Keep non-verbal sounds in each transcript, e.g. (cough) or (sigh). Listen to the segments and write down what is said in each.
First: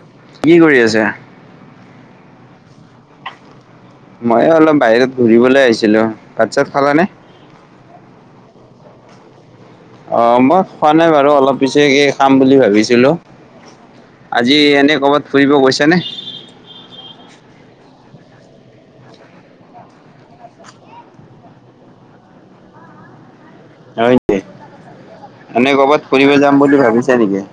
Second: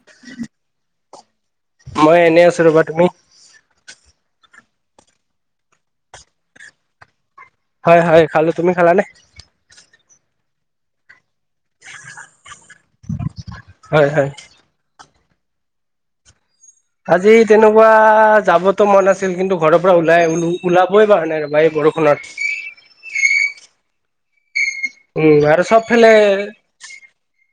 (unintelligible) কি কৰি আছা মই এনেই আছো ৰবা তুমি মই অলপ বাহিৰত ঘূৰিবলৈ আহিছিলো ভাত চাত খালানে হয় হয় খালো তুমি খালা নে অ মই খোৱা নাই বাৰু অলপ পিছেকে এই খাম বুলি ভাবিছিলো হয় হয় আজি এনে কৰ'বাত ফুৰিব গৈছানে আজি তেনেকুৱা যাবতো মন আছিল কিন্তু ঘৰৰ পৰা ওলাই ওলাবই ৰবা এই বৰষুণত হয় নেকি? উম আৰু এনে কৰ'বাত চবফালে ফুৰিব যাম বুলি ভাবিছা নেকি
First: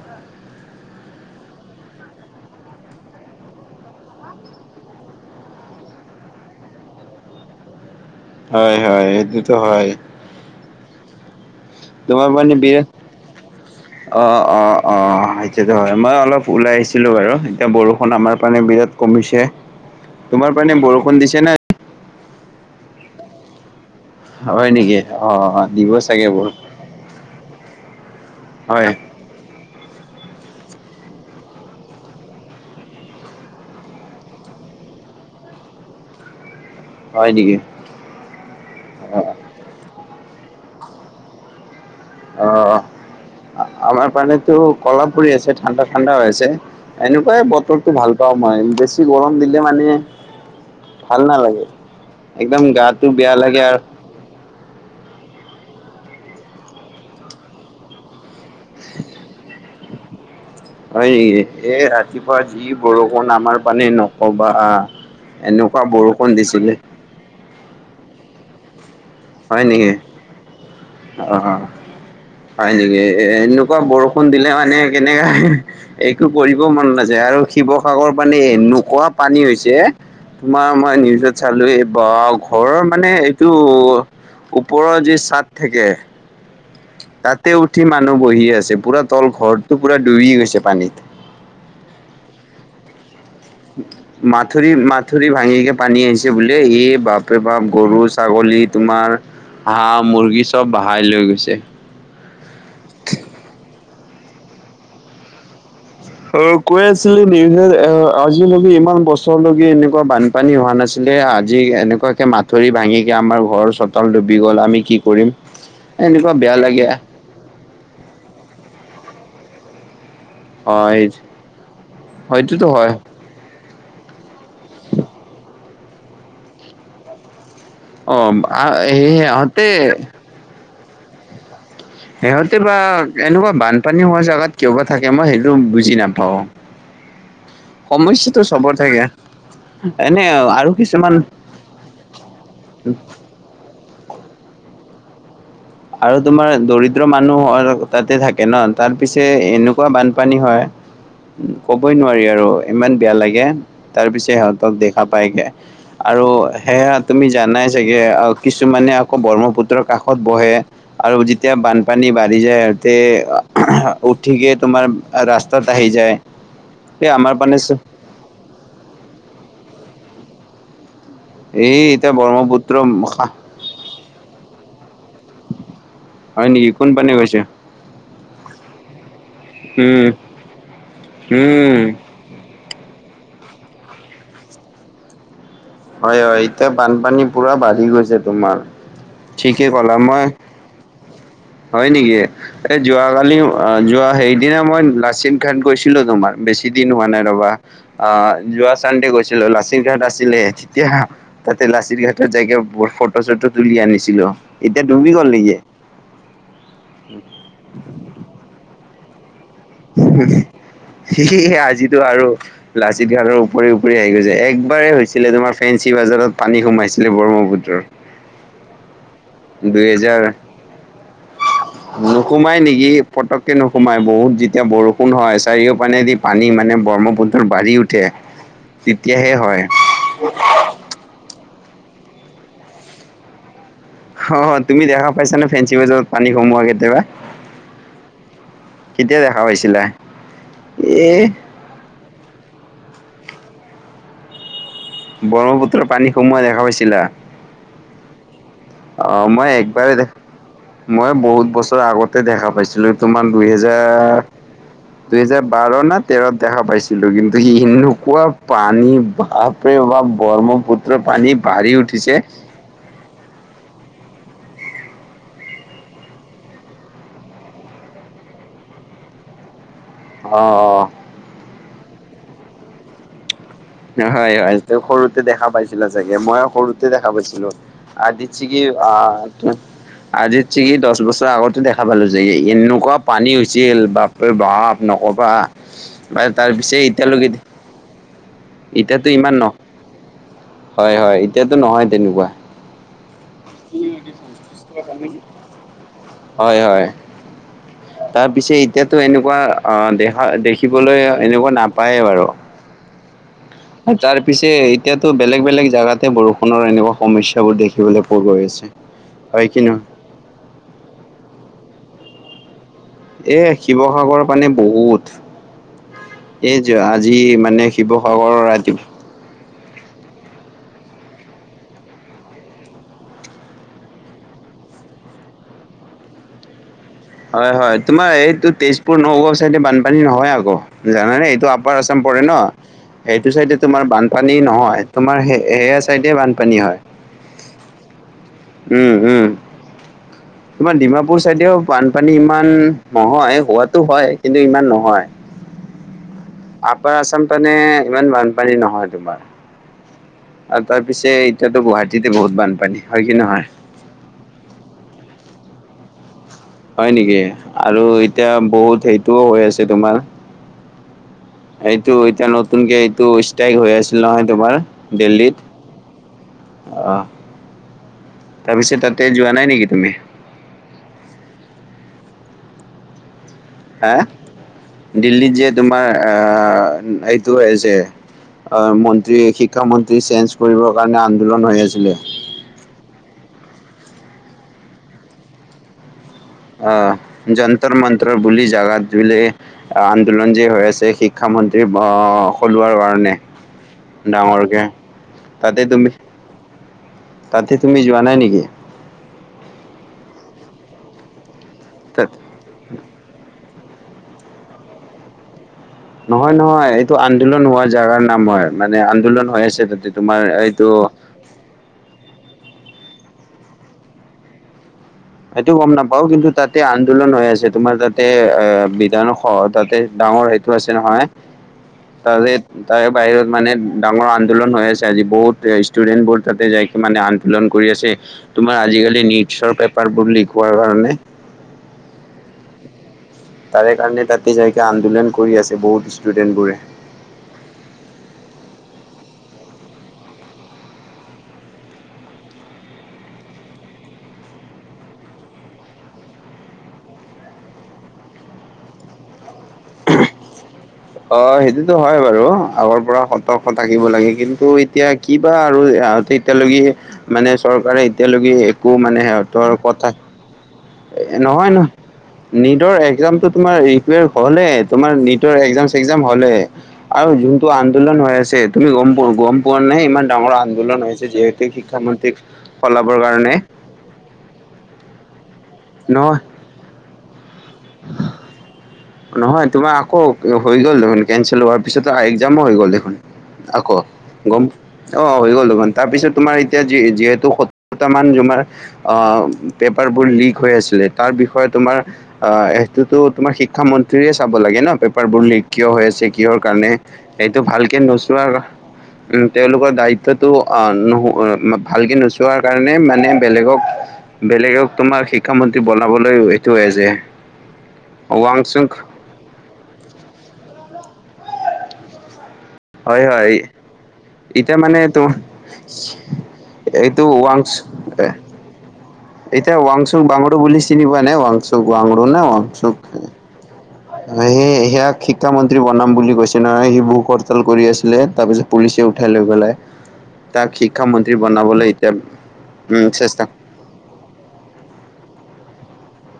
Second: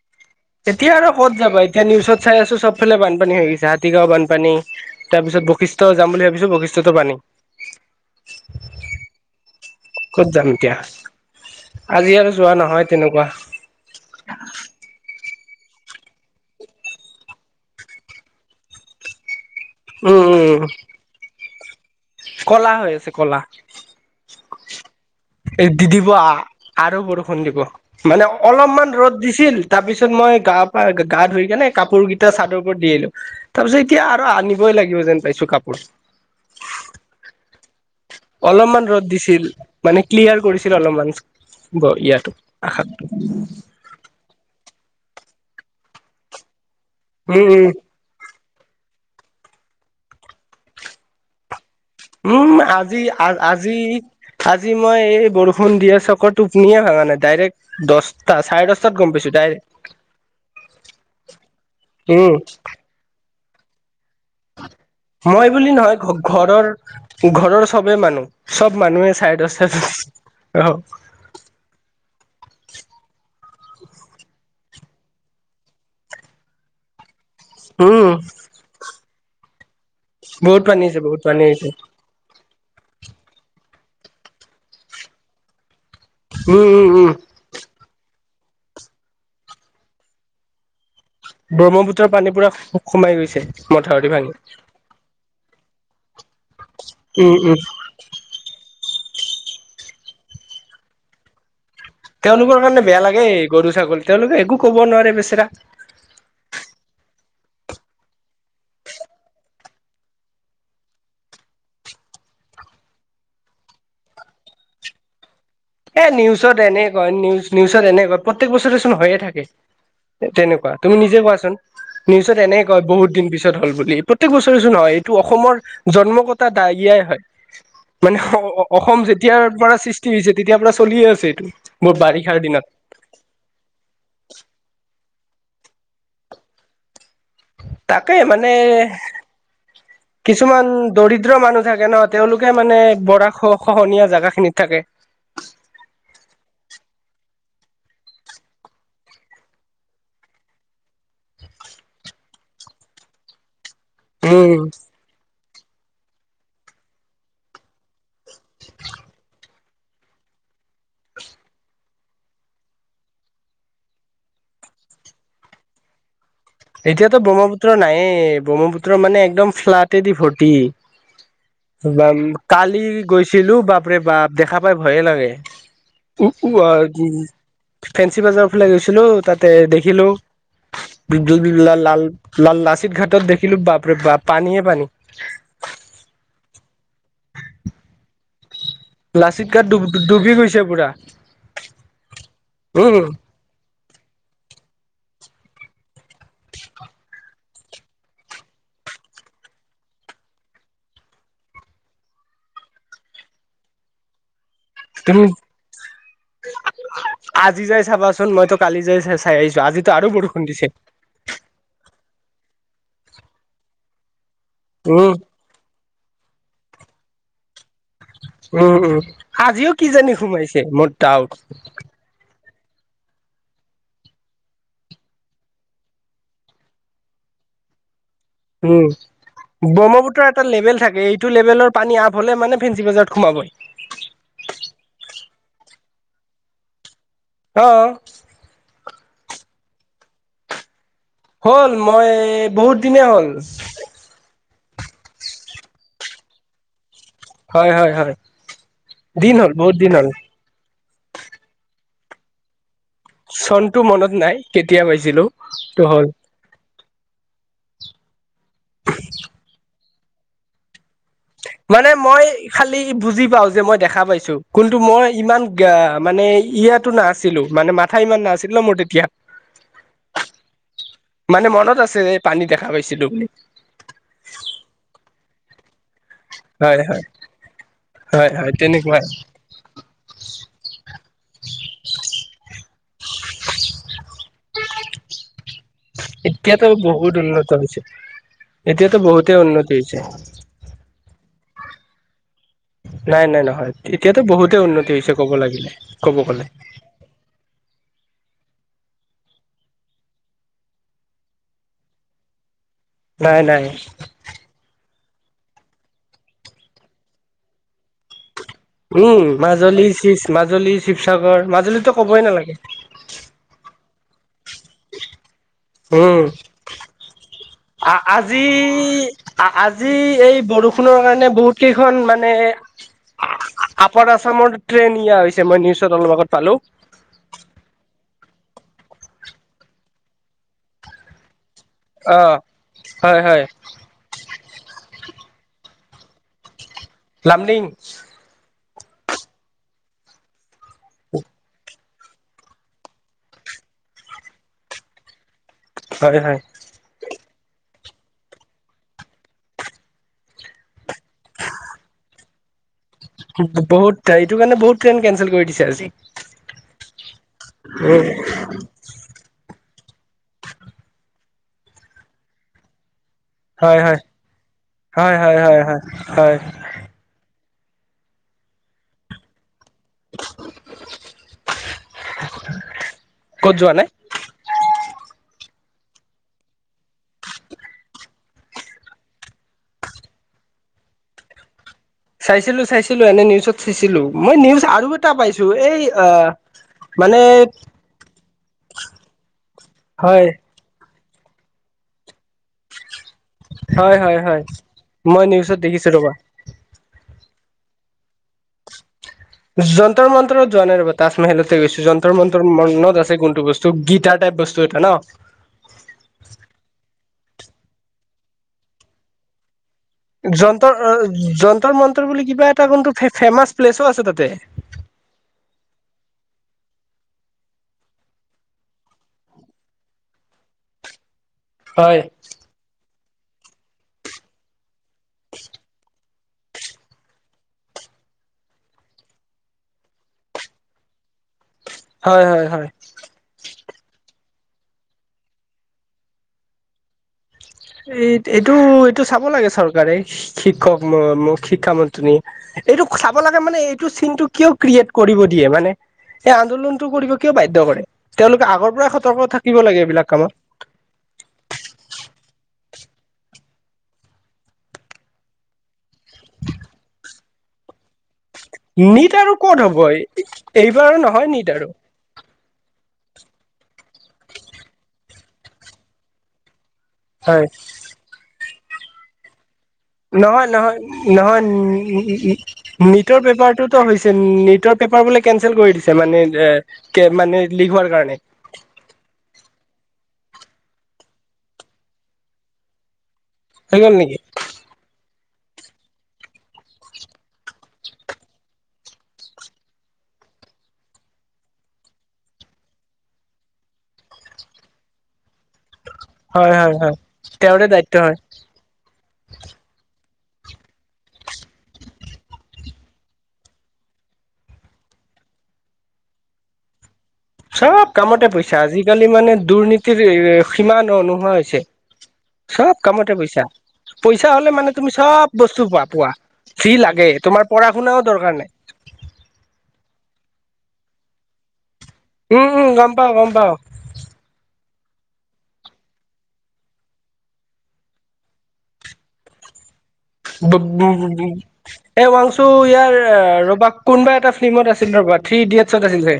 এতিয়া আৰু ক'ত যাবা এতিয়া নিউজত চাই আছো চবফালে বানপানী হৈ গৈছে হাতীগাঁও বানপানী তাৰপিছত বশিষ্ট যাম বুলি ভাবিছো বশিষ্টতো পানী হয় হয় এইটোতো হয় ক'ত যাম এতিয়া আজি তোমাৰ আৰু যোৱা মানে বিয়ে নহয় তেনেকুৱা অ অ অ সেইটোতো হয় মই অলপ ওলাই আহিছিলোঁ বাৰু এতিয়া বৰষুণ আমাৰ পানে বিৰাট কমিছে উম তোমাৰ উম পিনে বৰষুণ দিছে নে কলা হৈ আছে কলা হয় নেকি অ অ এ দি দিব চাগে বৰ আৰু বৰষুণ দিব মানে হয় অলপমান ৰ'দ দিছিল তাৰ পিছত মই গা পা গা ধুই কেনে কাপোৰ কেইটা চাদৰ ওপৰত দি আহিলো তাৰপিছত এতিয়া আৰু আনিবই লাগিব যেন পাইছো কাপোৰ হয় নেকি অলপমান ৰ'দ দিছিল মানে ক্লিয়াৰ কৰিছিল অলপমান গল এতিয়া অ' অ' আ আমাৰ পানেতো কলা পৰি আছে ঠাণ্ডা-ঠাণ্ডা হৈ আছে এনেকুৱাই উম উম বতৰটো ভাল পাওঁ মই বেছি গৰম দিলে মানে, ভাল নালাগে উম' একদম আজি গাটো বেয়া লাগে আ-আজি আৰু আজি মই এই বৰষুণ দিয়ে চকৰ টোপনিয়ে ভঙা নাই ডাইৰেক্ট দহটা চাৰে দহটাত গম পাইছো ডাইৰেক্ট হয় নেকি? এই উম ৰাতিপুৱা যি বৰষুণ আমাৰ পানেই ন ক'বা মই বুলি এনেকুৱা নহয় বৰষুণ ঘৰৰ দিছিলে। ঘৰৰ চবে মানুহ চব মানুহে চায়ে হয় ডছটাত নেকি (unintelligible) অ'। অ', হয় নেকি? এ, এনেকুৱা বৰষুণ দিলে মানে কেনেকা (unintelligible) একো কৰিব মন নাযায় আৰু উম শিৱসাগৰ পানে এনুকোৱা পানী হৈছে। বহুত তোমাৰ পানী মই হৈছে বহুত নিউজত পানী হৈছে চালোঁ এই বা ঘৰৰ মানে এইটো ওপৰৰ যি চাট থাকে উম, উম। উম তাতে উঠি মানুহ বহি আছে পুৰা তল ঘৰটো পুৰা ডুবি গৈছে পানীত। ব্ৰহ্মপুত্ৰৰ পানী পোৰা সো-সোমাই গৈছে। মথাউৰি ভাঙি মাথৰি মাথুৰি ভাঙিকে পানী আহিছে বোলে এই উম বাপৰে উম বাপ গৰুচ ছাগলী তোমাৰ হাঁহ, মুৰ্গী চব বাহাই লৈ গৈছে। তেওঁলোকৰ কাৰণে বেয়া লাগে গৰু, ছাগল তেওঁলোকে একো ক'ব নোৱাৰে বেচেৰা। অ', কৈ আছিলি নিউজত এ, আজিলৈকে ইমান বছৰলৈকে এনেকুৱা বান পানী হোৱা নাছিলে আজি এনেকুৱাকে মাথৰি ভাঙিকে আমাৰ ঘৰ চোতাল ডুবি গ'ল আমি কি কৰিম? এ, এনেকুৱা বেয়া নিউচত লাগে এনে কয় নিউচ নিউচত এনে কয় প্ৰত্যেক বছৰে চোন হৈয়ে থাকে। এ, তেনেকুৱা তুমি হয় নিজে কোৱাচোন নিউচত এনে হয়তোতো কয় হয় বহুত দিন পিছ তত হ'ল বুলি প্ৰত্যেক বছৰে ছোন হয় এইটো অসমৰ জন্ম কটা দায়িয়াই হয়। মানে অ', অ-অ-অসম সেই যেতিয়াৰ সিহঁতে পৰা সৃষ্টি হৈছে তেতিয়াৰ পৰা চলিয়ে আছে এইটো। মোৰ বাৰিষাৰ সিহঁতে দিনত বা এনেকুৱা বানপানী হোৱা জেগাত কিয় বা থাকে মই সেইটো বুজি নাপাওঁ। তাকে সমস্যাটো মানে চবৰ থাকে। এনে কিছুমান আৰু দৰিদ্ৰ মানুহ থাকে ন তেওঁলোকে মানে বৰাশ খহনীয়া জেগাখিনিত থাকে। আৰু তোমাৰ দৰিদ্ৰ মানুহ (unintelligible) তাতে থাকে ন' তাৰ পিছে এনেকুৱা বানপানী হয়। ক'বই নোৱাৰি আৰু ইমান বেয়া লাগে। তাৰ পিছে উম সিহঁতক দেখা পাইগে আৰু সেয়া তুমি জানাই চা চাগে আ, কিছুমানে আকৌ ব্ৰহ্মপুত্ৰৰ কাষত বহে। আৰু যেতিয়া বানপানী বাঢ়ি যায় সিহঁতে (unintelligible) উঠিকে তোমাৰ আ, ৰাস্তাত আহি যায়। এই এতিয়াতো আমাৰ পানে ব্ৰহ্মপুত্ৰ চ- নাইয়ে ব্ৰহ্মপুত্ৰ মানে একদম ফ্লাটেদি ভৰ্তি। এই এতিয়া (unintelligible) ব্ৰহ্মপুত্ৰ কালি খা- গৈছিলোঁ বাপৰে বাপ দেখা পাই ভয়ে লাগে। উ, হয় উ, নেকি কোন পানে গৈছে আ- ফেঞ্চি বাজাৰ ফালে গৈছিলোঁ তাতে উম দেখিলোঁ (unintelligible) উম লাল লাল লাল লাচিত ঘাটত দেখিলোঁ বাপৰে বা পানীয়ে পানী। হয় হয় এতিয়া বানপানী পুৰা বাঢ়ি গৈছে তোমাৰ। লাচিত গাট ঠিকে ডুব ক'লা মই, ডুবি গৈছে পুৰা হয় নিকি এই উম যোৱাকালি অ', যোৱা সেইদিনা মই লাচিত ঘাট গৈছিলোঁ তোমাৰ বেছি দিন হোৱা নাই ৰ'বা। আ, যোৱা চানদে গৈছিলোঁ লাচিত ঘাট আছিলে। তিয়া তাতে লাচিত ঘাটত জাই কেই ফ ফটো চটো তুলি আনিছিলোঁ। এতিয়া ডুবি তুমি গ'ল নেকি? (unintelligible) আজি যাই চাবাচোন মইতো কালি যাই চা চাই আহিছোঁ আজিত ত' আৰু বৰষুণ দিছে। (unintelligible) আজিতো আৰু লাচিত ঘাটৰ উপৰি উপৰি আহি গৈছে একবাৰেই উম হৈছিলে তোমাৰ ফেঞ্চি বাজাৰত পানী সোমাইছিলে ব্ৰহ্মপুত্ৰৰ। উম উম, আজিও কিজানি দুহেজাৰ সোমাইছে মোৰ দাওট। নোসোমাই নেকি পটককে নোসোমাই বহুত যেতিয়া বৰষুণ হয় চাৰিও পানে দি পানী মানে ব্ৰহ্মপুত্ৰৰ বাঢ়ি উঠে। উম, তেতিয়াহে হয়। ব্ৰহ্মপুত্ৰৰ এটা লেভেল থাকে এই এইটো লেভেলৰ পানী আপ হলে মানে ফেঞ্চি বজাৰত সোমাবই। অ', তুমি দেখা পাইছানে ফেঞ্চি বজাৰত পানী সোমোৱা কেতিয়াবা? অ'। কেতিয়া দেখা পাইছিলা এই হ'ল মই বহুত দিনে হ'ল। ব্ৰহ্মপুত্ৰৰ পানী সোমোৱাই দেখা পাইছিলা? হয়, হয়, হয়। অ', দিন মই হ'ল বহুত দিন একেবাৰে হ'ল দেখা মই বহুত বছৰ আগতে দেখা পাইছিলো। তোমাৰ দু চনটো মনত হেজাৰ নাই কেতিয়া দু পাইছিলো হেজাৰ বাৰ টো ন হ'ল তেৰ দেখা পাইছিলোঁ কিন্তু এনেকুৱা পানী বাপৰে বাপ ব্ৰহ্মপুত্ৰ পানী বাঢ়ি মানে উঠিছে মই খালি বুজি পাও যে মই দেখা পাইছো কিন্তু মই ইমান গ মানে ইয়াতো নাছিলো মানে মাত মাথা ইমান নাছিল ন' মোৰ তেতিয়া। অঁ', অঁ '। মানে মনত আছে এই পানী দেখা পাইছিলোঁ বুলি। হয়, হয়, সৰুতে দেখা পাইছ চিলা চাগে মই হয় সৰুতে হয় দেখা পাইছিলো হয় হয় তেনেকুৱাই (unintelligible) আজি চিকি দহ বছৰ আগতে দেখা পালো যে এনেকুৱা পানী হৈছিল বা বাপ ৰে বাপ নকবা বা তাৰ এতিয়াতো পিছে এতিয়ালৈকে (unintelligible) এতিয়াতো বহুতে ইমান নহ উন্নতি হৈছে হয়, হয়, এতিয়াতো নহয় তেনেকুৱা। নাই নাই নহয় এতিয়াতো বহুতে উন্নতি হৈছে ক'ব লাগিলে। ক'ব গ'লে হয়, হয়। তাৰ পিছে এতিয়াতো এনেকুৱা আহ দেখা দেখিবলৈ এনেকুৱা নাপায় বাৰু। নাই, নাই। তাৰ পিছে এতিয়াতো বেলেগ বেলেগ জেগাতে বৰষুণৰ এনেকুৱা সমস্যা বোৰ দেখিবলৈ পোৱা গৈ আছে। উম, হয় কি নহয় মাজুলী মাজুলী শিৱসাগৰ মাজুলীতো ক'বই নালাগে। এ শিৱসাগৰৰ পানী বহুত। উম এইযে আজি মানে শিৱসাগৰৰ আজি ৰাতিপুৱা আজি এই বৰষুণৰ কাৰণে বহুত কেইখন মানে আপাৰ আছামৰ ট্ৰেন নিয়া হৈছে মই নিউজত অলপ আগত পালোঁ। হয় হয় তোমাৰ এইটো তেজপুৰ নগাঁও চাইডে বানপানী নহয় আকৌ জানানে এইটো আপাৰ আছাম অ পৰে ন হয় সেইটো হয় চাইডে তোমাৰ বান পানী নহয় তোমাৰ সেয়া চাইডে বানপানী হয়। লামডিং। উম, উম, তোমাৰ ডিমাপুৰ চাইদেও বানপানী ইমান নহয় হোৱাতো হয়, কিন্তু ইমান নহয়। হয়, হয়। আপাৰ আছাম পিনে ইমান বানপানী নহয় তোমাৰ। আৰু তাৰ পিছে এতিয়াতো গুৱাহাটীতে বহুত বানপানী হয় কি নহয়? বহুত এইটো কাৰণে বহুত ট্ৰেইন কেনচেল কৰি দিছে আজি হয় নেকি আৰু এতিয়া বহুত সেইটোও হৈ আছে তোমাৰ এইটো এতিয়া, নতুনকে এইটো তেগ হৈ হয় হয় আছিল নহয় তোমাৰ, হয় হয় দিল্লীত। হয় হয় হয় অ, তাৰপিছত তাতে যোৱা নাই নেকি তুমি? ক'ত যোৱা নাই হা, দিল্লীত যে তোমাৰ আহ, এইটো যে মন্ত্ৰী শিক্ষামন্ত্ৰী চেঞ্জ, কৰিবৰ কাৰণে আন্দোলন হৈ আছিলে। চাইছিলো, চাইছিলো এনে নিউজত চাইছিলো, মই নিউজ আৰু এটা পাইছোঁ এই, আহ, অ, যন্ত্ৰ মন্ত্ৰ বুলি জাগাত বিলে, হয় আন্দোলন যে হৈ আছে শি শিক্ষামন্ত্ৰী অ, সলোৱাৰ কাৰণে। হয় হয় হয় ডাঙৰকে, মই নিউজত তাতে দেখিছো তুমি ৰবা তাতে তুমি যোৱা নাই নেকি? যন্ত্ৰৰ-মন্তৰত যোৱা নাই ৰ'বা, তাজমহলতে গৈছো তাত যন্তৰ মন্তৰ তোৰ মনত আছে কোনটো বস্তু, গীতাৰ টাইপ বস্তু এটা ন নহয় নহয়, এইটো আন্দোলন হোৱা জেগাৰ নাম হয়, মানে আন্দোলন হৈ আছে তাতে তোমাৰ এইটো যন্তৰ-যন্তৰ মন্তৰ বুলি কিবা এটা কিন্তু, ফেমাচ প্লেচো আছে তাতে। সেইটো গম নাপাওঁ, কিন্তু তাতে আন্দোলন হৈ আছে, তোমাৰ তাতে এ, বিধানস তাতে ডাঙৰ তো, আছে নহয়। হয়। তাৰে তাৰে বাহিৰত মানে ডাঙৰ আন্দোলন হৈ আছে, আজি বহুত ষ্টুডেণ্টবোৰ তাতে যাইকৈ মানে আন্দোলন কৰি আছে। তোমাৰ আজিকালি নিটছৰ পেপাৰ বহুত লিক হোৱাৰ কাৰণে। হয়, হয়, হয়। তাৰে কাৰণে তাতে যাইকে, আন্দোলন কৰি আছে বহুত ষ্টুডেন্ট বোৰে। এই এইটো এইটো চাব লাগে, চৰকাৰে শিক্ষক- শিক্ষামন্ত্ৰী এইটো চাব লাগে মানে, এইটো চিনটো কিয় ক্ৰিয়েট কৰিব দিয়ে মানে। এই আন্দোলনতটো কৰিব কিয় বাধ্য কৰে, তেওঁলোকে আগৰ পৰাই সতৰ্ক থাকিব লাগে, এইবিলাক কামত অ, সেইটোতো হয় বাৰু, আগৰ পৰা সতৰ্ক থাকিব লাগে কিন্তু এতিয়া কিবা আৰু ইহঁতে এতিয়ালৈকে মানে চৰকাৰে এতিয়ালৈকে একো মানে, সিহঁতৰ কথা এইবাৰ এ, নহয়, নহ নিটৰ একজামটো তোমাৰ ৰিকোৱেৰ হ'লে, তোমাৰ নিটৰ একজাম-চেকজাম হ'লে। আৰু যোনটো হয় আন্দোলন হৈ আছে, তুমি গম পোৱা, গম পোৱা নাই ইমান ডাঙৰ নহয়, আন্দোলন হৈছে নহয়, যিহেতু নহয়, শিক্ষামন্ত্ৰীক সলাবৰ নিটৰ কাৰণে? পেপাৰটোত (inaudible) হৈছে নীটৰ পেপাৰ বোলে, কেনচেল কৰি দিছে, নহয় মানে এ, কে মানে লিক হোৱাৰ কাৰণে। নহয়, তোমাৰ আকৌ হৈ গ'ল দেখোন, কেনচেল হোৱাৰ পিছতো, একজামো হৈ গ'ল দেখোন। হৈ আকৌ, গ'ল নেকি গম অ' হৈ গ'ল দেখোন, তাৰপিছত তোমাৰ এতিয়া যি, যিহেতু সত্তৰটা মান (inaudible) অ, পেপাৰবোৰ লিক হৈ আছিলে, তাৰ বিষয়ে তোমাৰ অ, এইটোতো তোমাৰ শিক্ষ ক্ষা, মন্ত্ৰীয়ে চাব লাগে ন, পেপাৰবোৰ লিক কিয় হৈ আছে। যে, কিহৰ হয় কাৰণে, হয় হয় সেইটো তেওঁৰে ভালকে দায়িত্ব হয় নোচোৱাৰ উম, তেওঁলোকৰ দায়িত্বটো অ, নোহো, ভালকে নোচোৱাৰ কাৰণে মানে বেলেগক বেলেগক তোমাৰ শিক্ষামন্ত্ৰী বনাবলৈ, এইটোয়ে যে চ'ব কামতে পইছা, আজিকালি মানে দুৰ্নীতিৰ সীমা, নোহোৱা হৈছে। চ'ব হয় কামতে হয় পইচা। পইচা হলে এতিয়া মানে তুমি তো চব বস্তু প পোৱা যি এইটো লাগে তোমাৰ পঢ়া ৱাংচ শুনাও দৰকাৰ নাই। এতিয়া ৱাংচুক বাংডো বুলি চিনি পোৱা নে ৱাংচুক বাাংডো নে উম উম ৱাংচুখ। গম পাও গম পাওঁ। সেই সিয়াক শিক্ষামন্ত্ৰী বনাম বুলি কৈছে নহয় সি বুকহৰ্তাল কৰি আছিলে। তাৰ পিছত পুলিচে উঠাই লৈ গ'লে। (unintelligible) উম চেষ্টা কোনবা এটা ফিল্মত আছিল ৰ'বা থ্ৰী ইডিয়টছত আছিল চাগে।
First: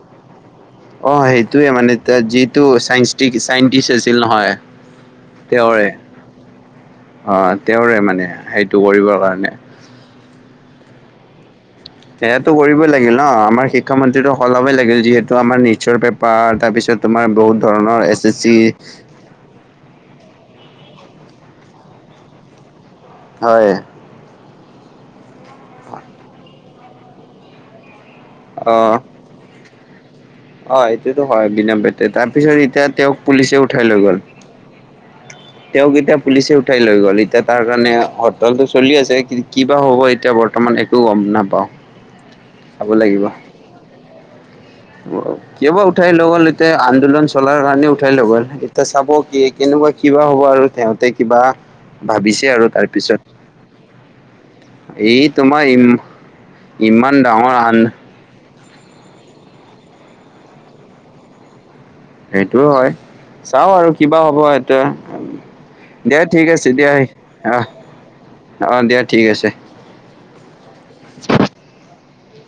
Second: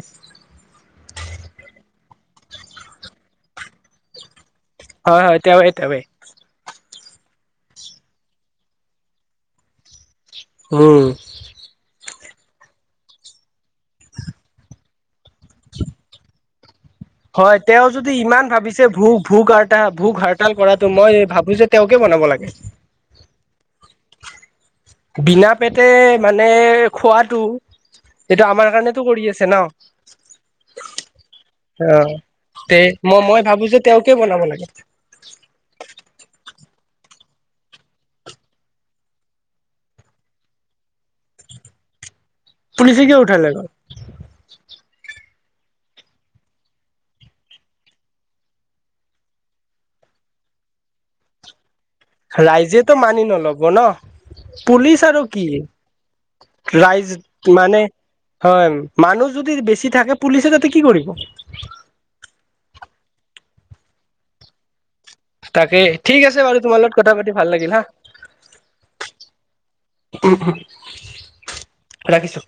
অ' সেইটোৱে মানে তে যিটো চাইনষ্টিক চাইন্টিষ্ট আছিল নহয়। হয় হয় তেওঁৱে তেওঁৰে তেওঁৱে অ' তেওঁৰে, মানে সেইটো কৰিবৰ কাৰণে। উম। সেইয়াতো কৰিবই লাগিল ন আমাৰ শিক্ষামন্ত্ৰীটো সলাবই লাগিল যিহেতু। ত' আমাৰ নীটচৰ পেপাৰ তাৰপিছত তোমাৰ হয় বহুত তেওঁ ধৰণৰ যদি এছ এছ ইমান চি। ভাবিছে ভোক ভোক আৰ্তা ভোক হাৰতাল কৰাটো মই ভাবোঁ যে তেওঁকেই বনাব লাগে। হয়। বিনা পেটে মানে খোৱাটো এইটো আমাৰ অ কাৰণেতো কৰি আছে ন? অ', এইটোতো হয়। বিনা অ পেটে, তাৰপিছত তে এতিয়া তেওঁক মই মই পুলিচে ভাবো যে উঠাই লৈ তেওঁকে গ'ল। বনাব লাগে (inaudible) তেওঁক এতিয়া পুলিচে উঠাই লৈ গ'ল। এতিয়া তাৰ কাৰণে হৰতালটো চলি আছে, কিন্তু কিবা হ'ব এতিয়াৰ বৰ্ত বৰ্তমান, একো গম নাপাওঁ। চাব পুুলিচে কিয় লাগিব উঠাই লৈ গ'ল? (unintelligible) কিয় বা উঠাই লৈ গ'ল, এতিয়া আন্দোলন চলাৰ কাৰণে উঠাই লৈ গ'ল। এতিয়া চাব কি কেনেকুৱা কিবা হ'ব আৰু (unintelligible) তেই কিবা ভাবিছে আৰু ৰাইজেটো তাৰপিছত মানি নল'ব ন পুলিচ এই আৰু কি? তোমাৰ ই ইমান ৰাইজ ডাঙৰ আন মানে হয়। মানুহ যদি বেছি থাকে পুলিচে তাতে কি কৰিব? সেইটোও হয়। চাওঁ আৰু কিবা হ'ব। তাকে (inaudible) দিয়া, ঠিক বাৰু আছে তোমাৰ দিয়া লগত কথা পাতি ভাল আহ। লাগিল হা অ' দিয়া ঠিক আছে। (unintelligible) ৰাখিছোঁ।